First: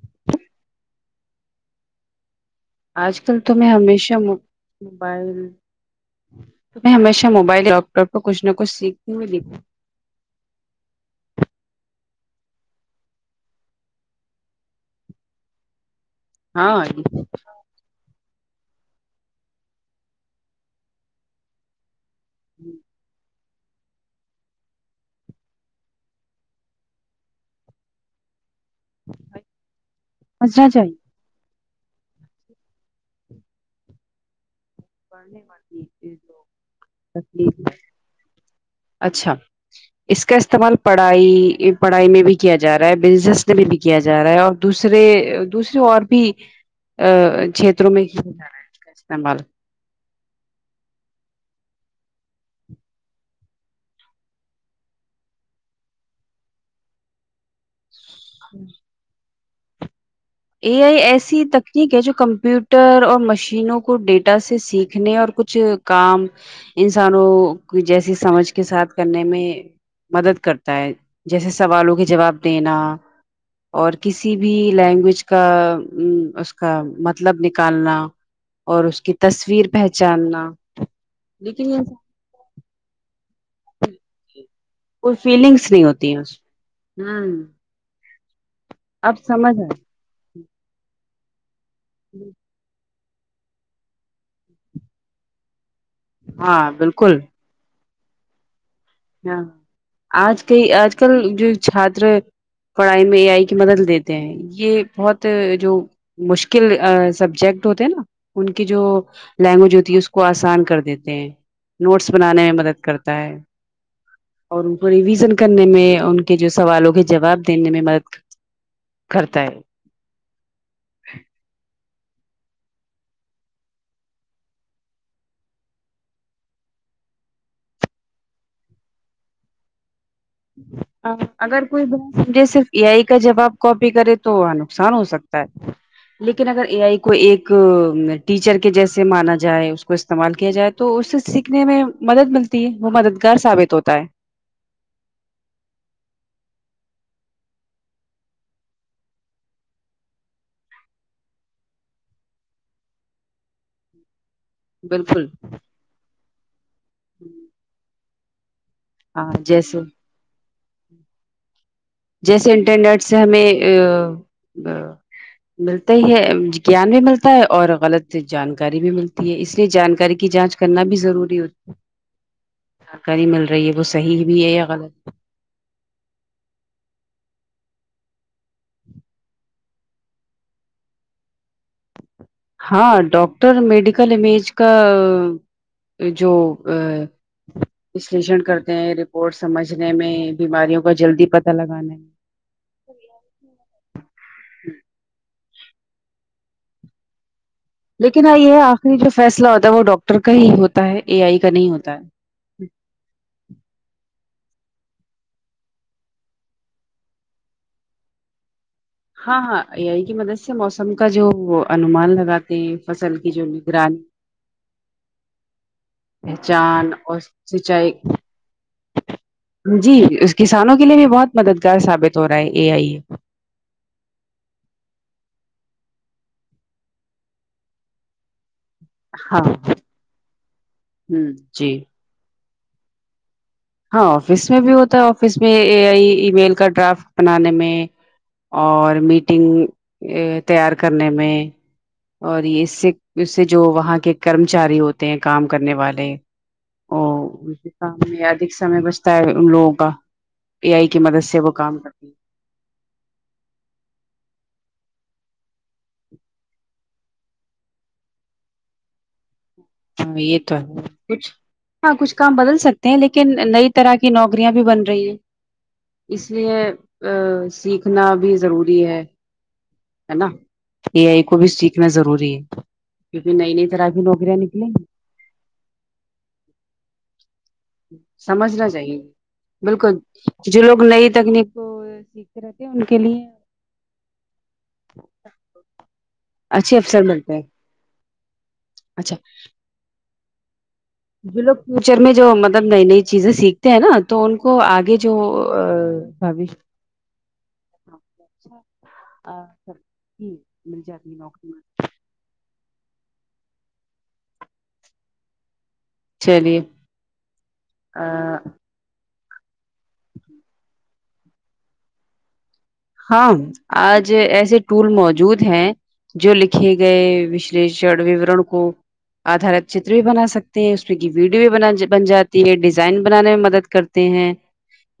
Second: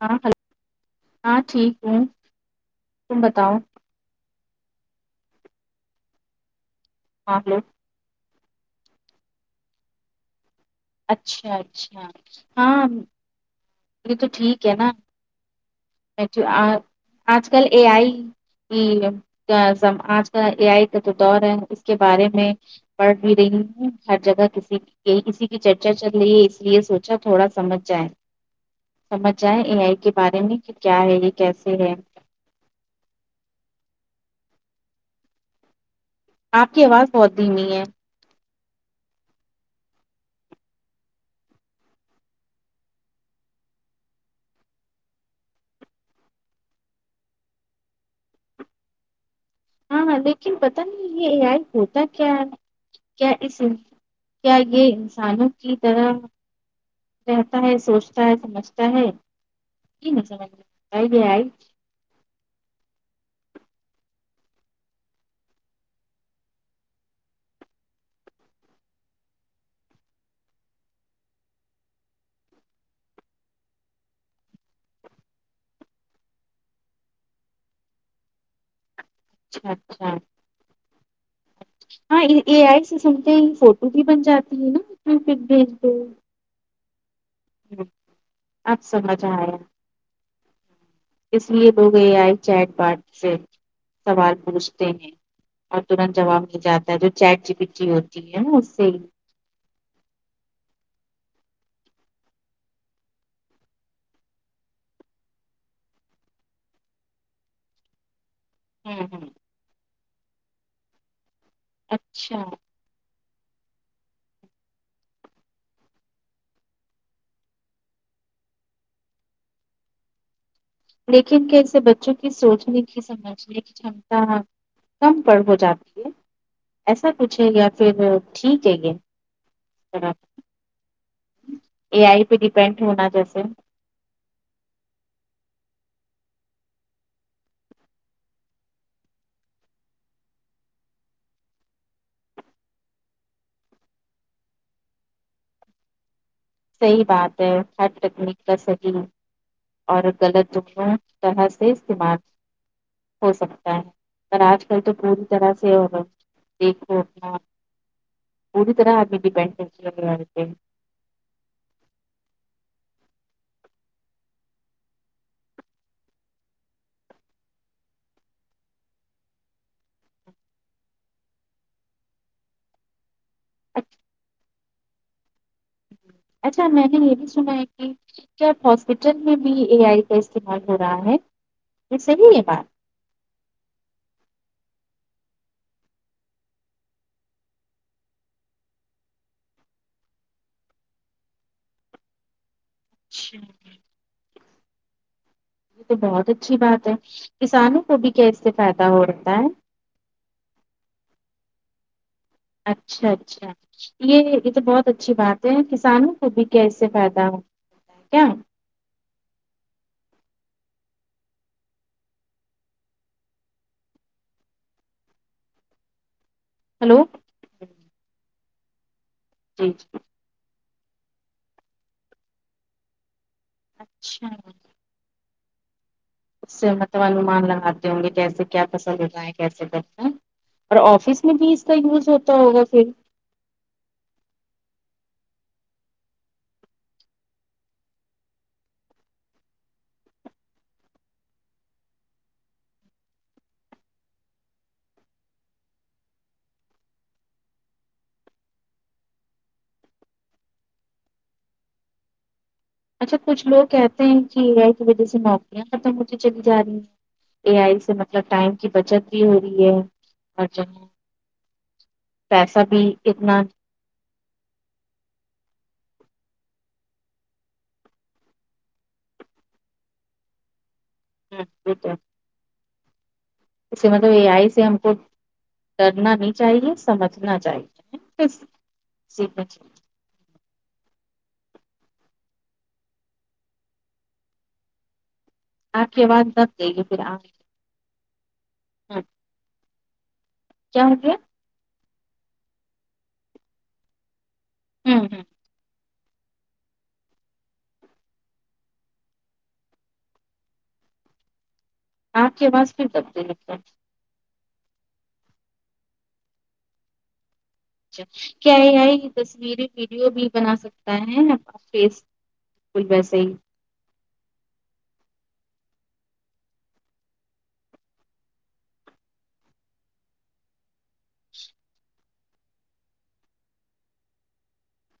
ہاں ہیلو ہاں ٹھیک ہوں آج تم کل بتاؤ تو میں ہمیشہ موبائل تومیں ہمیشہ آپ لوگ موبائل لیپ ٹاپ کو کچھ نہ کچھ سیکھنے ملیھی اچھا اچھا ہاں یہ تو ٹھیک ہے نا [unintelligible] بیٹھی ہوں اج ہاں آج کل اے آئی آج کال اے آئی کا جو دور ہے اس کے بارے میں پڑھ بھی رہی ہوں ہر جگہ کسی کسی کی چرچہ چل رہی ہے اس لیے سوچا تھوڑا سمجھ جائے سمجھ جائیں اے آئی کے بارے میں سمجھنا کہ چاہیے کیا ہے یہ کیسے ہے بہانے بازی آپ کی آواز بہت دھیمی ہے اچھا اس کا استعمال پڑھائی پڑھائی میں بھی کیا جا رہا ہے بزنس میں بھی بھی کیا جا رہا ہے اور دوسرے دوسرے اور بھی ا چھیتروں میں کیا جا رہا ہے اس کا استعمال ہاں ہاں لیکن پت نہیں یہ اے ائی ہوتا کیا ہے کیا اس کیا یہ انسانوں کی طرح کہتا ہے سوچتا ہے سمجھتا ہے کہ نہیں سمجھتا اے ائی ایسی تک ٹھیک ہے جو کمپیوٹر اور مشینوں کو ڈیٹا سے سیکھنے اور کچھ کام انسانوں کی جیسی سمجھ کے ساتھ کرنے میں مدد کرتا ہے جیسے سوالوں کے جواب دینا اور کسی بھی لینگویج کا اس کا مطلب نکالنا اور اس کی تصویر اچھا اچھا پہچاننا لیکن یہ ہاں اے آئی سے سنتے ہیں ہی فوٹو بھی بن جاتی ہیں نا وہ تو پھر بھیج فیلنگس نہیں دو ہوتی ہیں ہوں، اس میں آب سمجھ آیا ہے اس لیے لوگ اے آئی چیٹ بات سے سوال پوچھتے ہیں اور ترنت جواب ہاں د جاتا ہے جو بالکل چاٹجئ پٹی ہوتی ہے نا اس سے ہی ہاں آج کئی آج کل جو چھاتر پڑھائی میں اے آئی کی مدد لیتے ہیں یہ بہت جو مشکل سبجیکٹ ہوتے نا ان کی جو ہ ہ لینگویج ہوتی ہے اس کو آسان کر دیتے ہیں نوٹس اچھا بنانے میں مدد کرتا ہے اور ان کو ریویژن کرنے میں ان کے جو سوالوں کے جواب دینے میں مدد کرتا ہے لیکن کیااسے بچوں کی سوچنے کی سمجھنے کی شمتا ہاں کم پر ہو جاتی ہے ایسا کچھ ہے یا پھر ٹھیک ہے پھر آپ ہاں اگر کوئی بات پہ مجھے صرف ڈیپینڈ اے آئی ہونا کا جیسے جواب کاپی کرے تو نقصان ہو سکتا ہے لیکن اگر اے آئی کو ایک ٹیچر کے جیسے مانا جائے اس کو استعمال کیا جائے تو اس سے سیکھنے میں مدد ملتی ہے وہ مددگار ثابت ہوتا ہے صحیح بات ہے ہر تکنیک کا صحیح اور غلط جملوں طرح سے استعمال ہو سکتا ہے پر آج کل تو پوری بالکل طرح سے ہوگا دیکھو اپنا پوری طرح آپ بھی ہاں دپنڈنٹ جیسے ہے اے آی پے جیسے انٹرنیٹ سے ہمیں اے اے ملتے ہے گیان بھی ملتا ہے اور غلط جانکاری بھی ملتی ہے اس لیے جانکاری کی جانچ کرنا بھی ضوری ہوتا ہے جانکاری مل رہی ہے وہ اچ- صحیح بھی ہے یا غلط اچھا میں بھی یہی سنا ہے کہ کیا ہاسپٹل میں بھی اے آئی کا استعمال ہو رہا ہے یہ صحیح ہے بات ہاں ڈاکٹر میڈیکل امیج کا جو آ وشیشن کرتے ہیں رپورٹ سمجھنے میں بیماریوں کا جلدی پتہ لگانے میں اچھا یہ تو بہت اچھی بات ہے کسان لیکن ہاں یہ آخری جو فیصلہ ہوتا ہے وہ ڈاکٹر کا ہی ہوتا ہے اے آئی کا نہیں ہوتا ہے اچھا اچھا یہ یہ تو بہت اچھی بات ہے کسانوں کو بھی کیااس سے فائدہ ہوتا ہے کیا ہاں ہاں اے آئی کی مدد سے موسم کا جو انومان لگاتے ہیں فصل کی جو نگرانی پہچان ہلو اور جی سچائی جی اس کسانوں کے لیے بھی بہت مددگار ثابت ہو رہا ہے اے آئی اچھا اس سے مطلب انمان لگاتے ہوں گے جیسے کیا پسند ہوتا ہے ہاں کیسے ہوں کرتا ہے اور آفس میں بھی اس جی کا یوز ہوتا ہوگا پھر ہاں آفس میں بھی ہوتا ہے آفس میں اے آئی ای میل کا ڈرافٹ بنانے میں اور میٹنگ تیار کرنے میں اور یہ اس سے اس سے جو وہاں کے کرمچاری ہوتے ہیں کام کرنے والے اور دوسرے کام میں آدک سمے بچتا ہے ان لوگوں کا اے آئی کی مدد سے وہ کام کرتی ہیں اچھا کچھ لوگ کہتے ہیں کی اے ای کی وجہ سے نوکریاں ختم ہوتی چلی جا رہی ہیں اے آئی سے مطلب ٹائم کی بچت بھی ہو رہی ہے ہاں یہ اور تو جو ہے کچھ ہاں کچھ کام بدل پیسہ بھی سکتے ہیں لیکن اتنا نئی اسطرح کی نوکریاں بھی بن رہی ہیں اس لیے آ سیکھنا بھی ضروری ہے ہے نا اے آئی کو بھی مضبوط سیکھنا ہے، ضروری ہے کیونکہ نئی نئی اس طرح سے کی مطلب اے نوکریاں آئی سے نکلیں ہم کو ڈرنا نہیں چاہیے سمجھنا چاہیے بس سمجھنا چاہیے سیکھنا چاہیے بالکل جو لوگ نئی تکنیک کو سیکھ رہےتھے انکے لیے آپ کے آواز دب گئی اچھے ہے پھر افسر آپ ملتے ہیں اچھا کیا ہو گیا ہے جو لوگ فیوچر میں جو مطلب نئی نئی چیزیں سیکھتے ہیں نا تو ان کو آگے ہوں جو ہوں ا [unintelligible] ہاں پھر اچھا مل جاتی نوکری آپ کے اواز پھر دب گئی ہیں چلیے اچھا کیا اے آئی تصویریں ویڈیو بھی بنا سکتا ہے افیس ہاں آج ایسے ٹول موجود ہیں جو لکھے گئے وشیشڑ وورن کو آدارت چتر بھی بنا سکتے ہیں اس میں کی ویڈیو بھی بن جی ہے ڈیزائن بنانے میں مدد کرتی تے ہیں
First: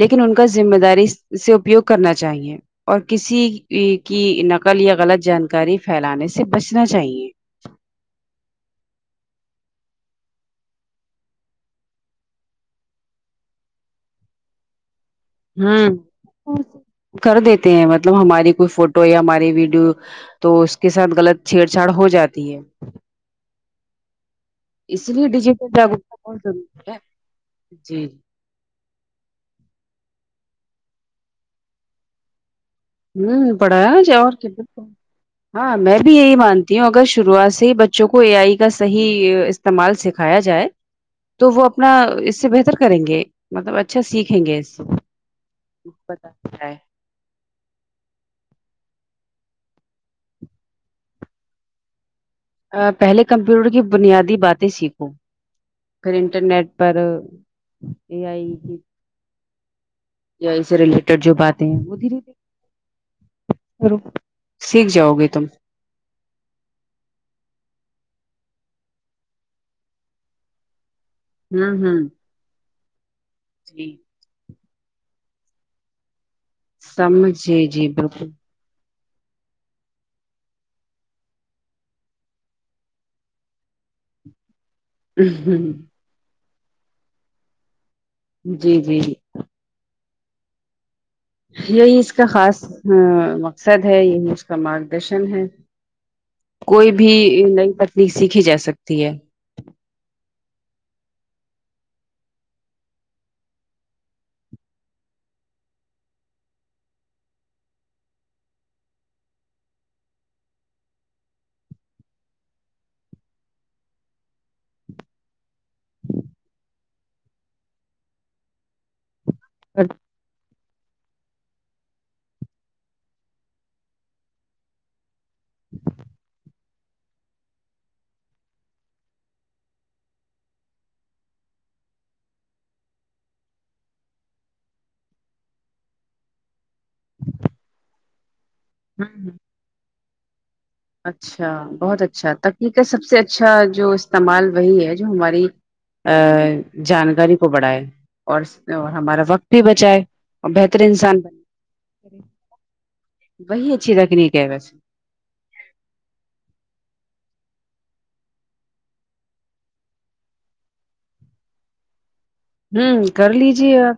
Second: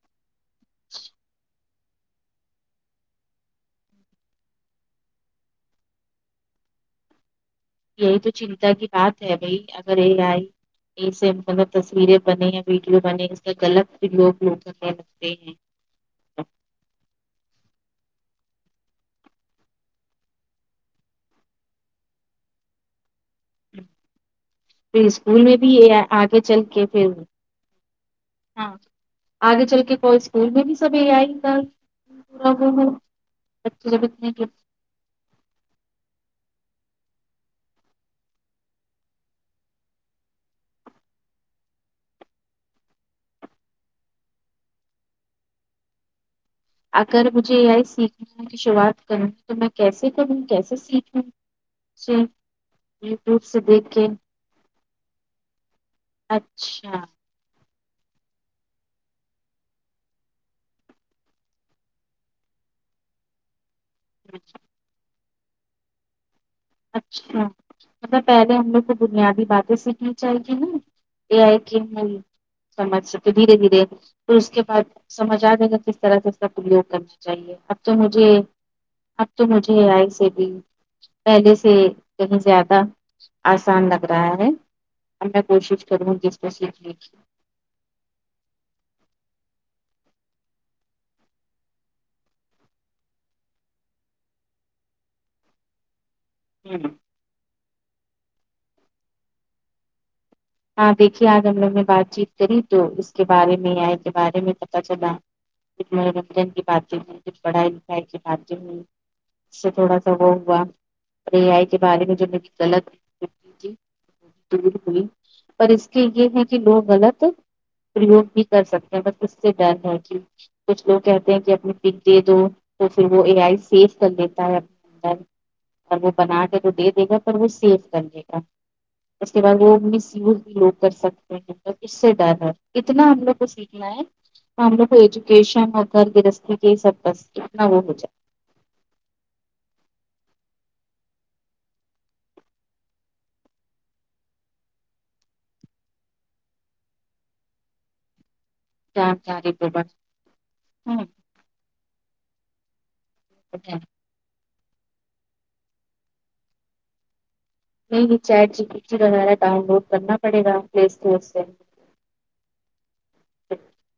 لیکن ان کا ذمہ داری سے اپیوگ کرنا چاہیے اور کسی کی نقل یا غلط جانکاری پھیلانے سے بچنا چاہیے یہی تو چنتا کی بات ہے بھائی اگر اے آئی جسے مطلب تصویریں بنے یا ویڈیو بنے اس کا غلط لوگ لوگ یوس رکھتے ہیں ہاں کر دیتے ہیں مطلب ہماری کوئی فوٹو یا ہماری ویڈیو تو اس کے ساتھ غلط چھیڑ چھاڑ ہو جاتی ہے پھر اس لیے اسکول میں ڈیجیٹل بھی یہ جاگروکتا آگے بہت چل کے ضروری ہے پھر جی ہاں آگے چل کے کوئی اسکول میں بھی سب یہ اے ائی کا ہوں پڑا بچے جب اج اتنے اور کے گھر ہاں میں بھی یہی مانتی ہوں اگر شروعات سے ہی بچوں کو اے آئی کا صحیح اس استعمال سکھایا جائے تو وہ اپنا اس سے بہتر کریں گے مطلب اچھا سیکھیں گے ک پت کیا ہے اگر مجھے یہ آئی سیکھنے کی شروعات کرنی تو میں کیسے کروں کیسے سیکھوں جی ا پہلے کمپیوٹر کی بنیادی باتیں سیکھوں پھر انٹرنیٹ پر اچھا یہ آئی یا اے ائی سے ریلیٹڈ جو باتیں ہیں وہ دھیرے دھیرے کرو اچھا سیکھ جاؤ گے تم اچھا مطلب پہلے ہم لوگ کو بنیادی باتیں سیکھنی چاہی یہ اے ای کہ ہوں ہوں من سمج س کہ دھیرے دھیرے جی پھر اس کے بعد سمجھ آ دے گا کس طرح سے اس کا پرریوگ کرنا چاہیے سمجھے اب جی تو مجھے بالکل اب توہ مجھے یہ آئی سے بھی پہلے سے کہیں زیادہ آسان لگ رہا ہے اب میں کوشش کروں گی اس کو سیکھنے کی جی جی یہی اس کا خاص مقصد ہے یہی اس کا مارگدرشن ہے ہ کوئی بھی نئی تکنیک سیکھی جا سکتی ہے ہاں دیکھیے آج ہم لوگ نے بات چیت کری تو اس کے بارے میں اے آیئ کے بارے میں پتہ چلا کف منورنجن کی باتیں ہوئیں کف پڑھائی لکھائی کی باتیں ہوئی اس سے تھوڑا سا وہ ہوا اے آئی کے بارے میں جو غلط تھی بلکل پر اس کے یہ ہے کہ لوگ غلط ہے پریوگ بھی کر سکتے ہیں بس اس سے ڈر ہے کہ کچھ لوگ کہتے ہیں کہ اپنے پک دے دو تو پھر وہ اے آئی سیف کر لیتا ہے اندر اور وہ بنا کے تو دے دے گا پر وہ سیو کر لے گا اس کے بعد وہ میسیوس بھی لوگ کر سکتے ہیں تو اس سے ڈر ہے اتنا ہم لوگ کو سیکھنا ہے ہم ہم ایجوکیشن اور گھر گرستی کی سب وہ ہوجایے ہوں ہوں اچھا بہت اچھا تکنیک کا سب سے اچھا جو استعمال وہی ہے جو ہماری آ جانکاری کو بڑھائے اور اور ہمارا وقت جانکاری بھی پہ بچائے اور بہتر بڑھ انسان وہی اچھی رکھنی کہ ہے بس نہیں نہیں چیٹ جیپیٹی وغیرہ ڈاؤن لوڈ کرنا پڑے گا پلے اسٹور سے امم کر لیجیے آپ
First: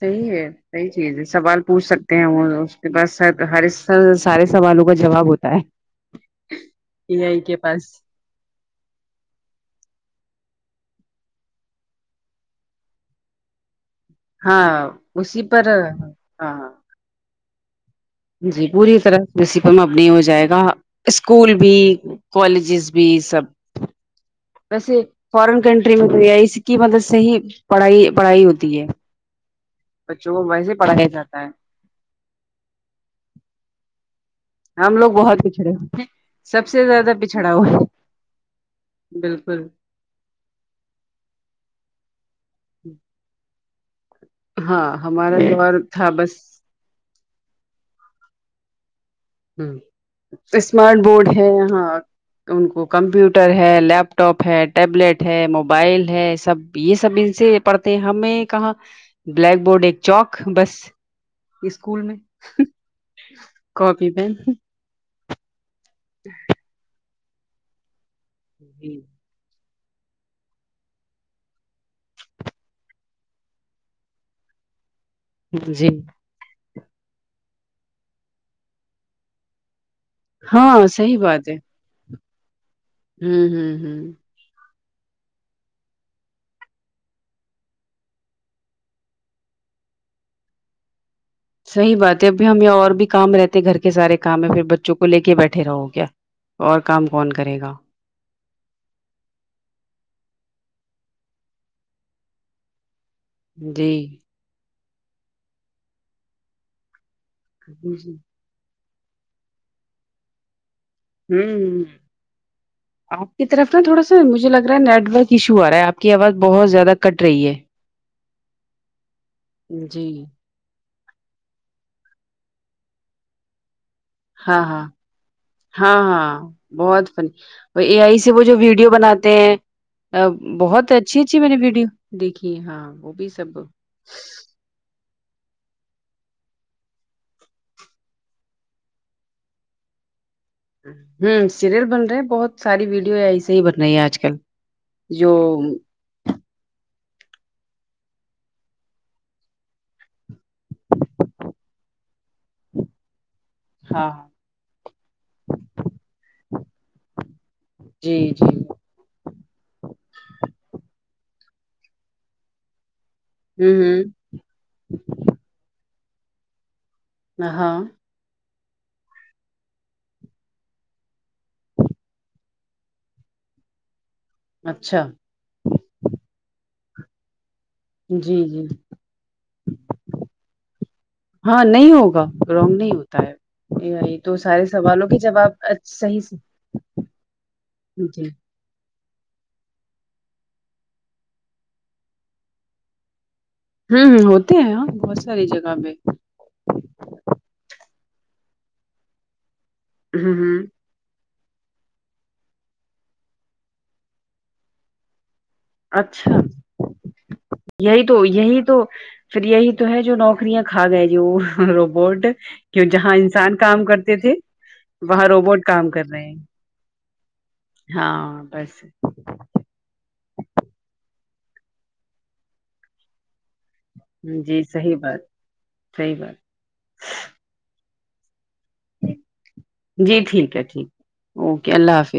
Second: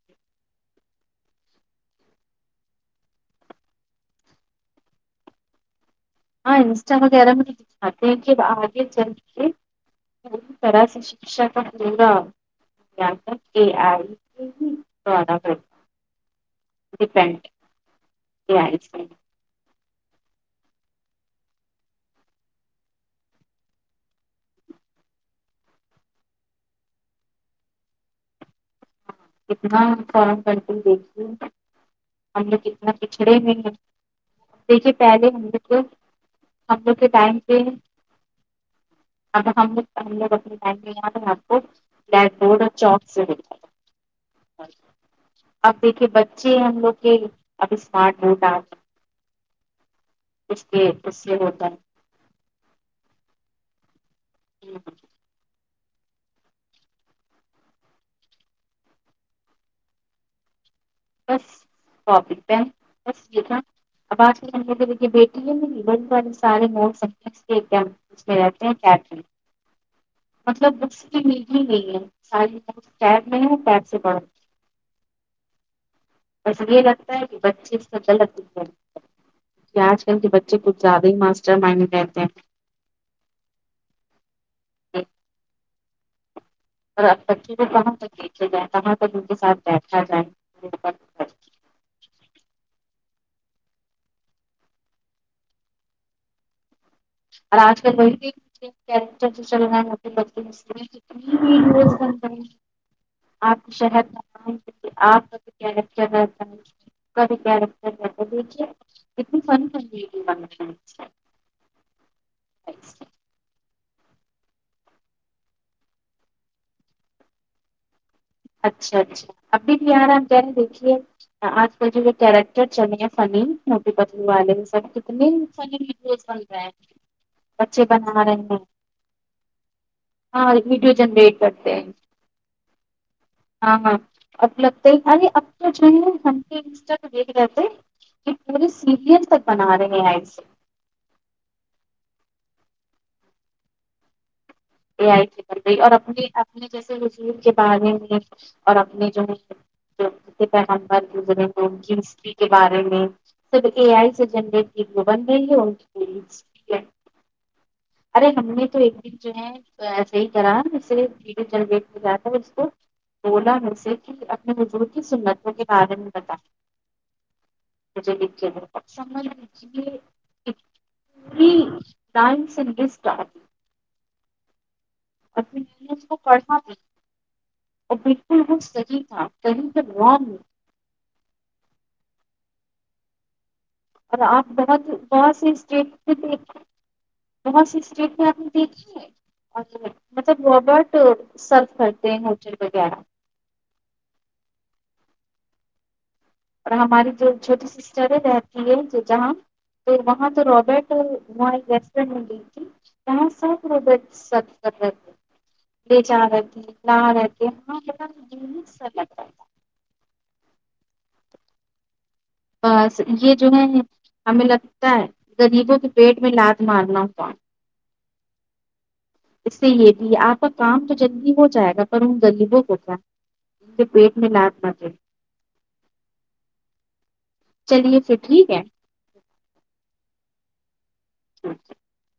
صحیح ہے صحیح چیز ہے سوال پوچھ سکتے ہیں وہ اس کے پاس سر ہر ایک سارے سوالوں کا جواب ہوتا ہے ہاں انسٹا اے وغیرہ آئی بھی کے پاس آپ دیکھیے آگے چلے اس طرح سے شکشا کا ہوگا کے اے آئی کے ہی ہاں اسی پر ہاں ہاں ڈیپینڈ جی پوری طرح رسیپم اب نہیں ہو جائے گا اسکول بھی کالجز بھی سب ویسے فارن کنٹری می اںے آی کی مدد سے ہی پڑھائی پڑھائی ہوتی ہے کتنا بچوں فورین کو ویسے کنٹری پڑھایا دیکھیے جاتا ہے ہم لوگ اتنا پچھڑے میں ہیں ہم دیکھیے لوگ پہلے بہت ہم لوگ پچھڑے کو ہوئے سب ہم سے لوگ کے زیادہ ٹائم پچھڑا پہ ہوا بلکل ب بار آ کو ب بورڈ چوس و ہے [unintelligible] ہاں ہمارا اب دور دیکھے تھا بس بچے ہم لوگ کے ابھی اسمارٹ بورڈ آگیا امم اسمارٹ بورڈ ہے ہوتا یہاں ان کو کمپیوٹر ہے لیپ ٹاپ ہے ٹیبلیٹ ہے موبائل ہے سب یہ سب ان سے پڑھتے ہیں ہمیں کہاں بلیک بورڈ ایک چوک بس بس اسکول کاپی پین امم بس ٹھیک ہے اب آپ آجکل بیٹی ہے بیٹی والے سارے موڈس دیکھیے ہم اس میں رہتی ہے جی چیٹ میں مطلب بکس کی نیڈ ہی نہیں ہے ساری بک پیڈ میں ہے پیڈ سے پڑھو جی ایسے یہ لگتا ہے کہ بچے اس سے غلط یوس نہ کرے کہ آج کل کے بچے کچھ ہاں زیادہ ہی صحیح ماسٹر مائنڈ کہتے ہیں امم امم امم ہیں اور اب بچے کو کہاں تک دیکھے جائے کہاں تک ان کے ساتھ بیٹھا جائے صحیح بات ہے ابھی ہمیں اور بھی کام رہتے گھر کے سارے کام ہے پھر بچوں کو لے کے بیٹھے رہو کیا اور کام کون کرے گا تو بیٹی ٹر چلنا ب کر کر [unintelligible] جی [unintelligible] کٹر کت فن ک ف [unintelligible] ہممم آپ کی طرف اتنا تھوڑا سا مجھے لگ رہا ہے نیٹ ورک ایشو آرہا ہے آپ کی آواز بہت زیادہ کٹ رہی ہے اچھا اچھا ابھی بھی جی آ رہا ہم کہہ رہے دیکھیے آج کل جو یہ کیریکٹر چلی ہیں فنی موٹو پت ہاں ہاں ہاں ہاں بن رہے ہیں بہت فنی اور بچے اے آئی بنا سے رہے وہ جو ہیں ویڈیو بنا تے ہے ہاں ویڈیو بہت اچھی جنریٹ اچھی میں نے کرتے ویڈیو ہیں دیکھی ہاں وہ بھی سب ہوں ہاں ہاں اب لگتے ارے اب تو [unintelligible] جنھٹ و رہتے یہ پورے سیریل تک بنا رہے ہیں اے آئی سے ہوں سیریل بن رہے ہیں بہت ساری ویڈیو اے آئی سے ہی بن رہی ہے آج کل اے آئی جو سے بن رہی اور اپنے اپنے جیسے حضور کے بارے میں اور اپنے جو ہے پیغمبر گزرے ان کی ہسٹری کے بارے میں سب اے آئی ہاں سے جنریٹ کی بن رہی ہے ان کی پوری ہسٹری ہے جی ارے جی ہم ہوں نے تو ایک جو ہے ایسے ہی کرا جس سے ویڈیو جنریٹ کرا تھا اس کو بولا مجھ سے کی اپنے حضور کی سنتوں کے بارے میں بتایے نہا [unintelligible] ڈانس انری [unintelligible] اسٹارٹ اچھا ا [unintelligible] کو پڑھنا اور بلکل جی وہ جی صحیح تھا کہی سے رونگ ہاں نہیں ہوگا رونگ نہیں ہوتا ہے یہ اور تو آپ سارے بہت سوالوں کے بہت سے جواب اسٹیٹ اچ- سے صحیح دیکھیں بہت سی اسٹیٹ میں جی آپ دیکھے مطلب روبرٹ سرو کرتے ہیں ہوٹل وغیرہ ہوں ہمم ہوتے ہیں ہاں بہت ساری جگہ پہ اور ہماری جو چھوٹی سسٹر ہے رہتی ہے جو جہاں تو ہ وہاں تو ہ روبرٹ وہ وہاں ریسٹورینٹ میں گیئ تھی وہاں سب روبورٹ سرو کر رہے تھے لے جا اچھا رہے تھے لا رہے تھے ہاں بڑا یہی تو یہی یونیک تو سا لگ رہا تھا پھر یہی تو ہے جو نوکریاں کھا گئے جو روبوٹ کی بس جہاں یہ جو انسان ہے کام کرتے تھے ہمیں لگتا ہے وہاں روبوٹ غریبوں کے کام کر پیٹ رہے میں ہیں لات مارنا ہوا ہاں بس اس سے یہ بھی آپ کا کام تو جلدی ہو جائے گا پر ان غریبوں کو کیا پیٹ میں لات جی مچے صحیح بات صحیح بات چلیے پھر ٹھیک ہے جی ٹھیک ہے ٹھیک اوکے اللہ حافظ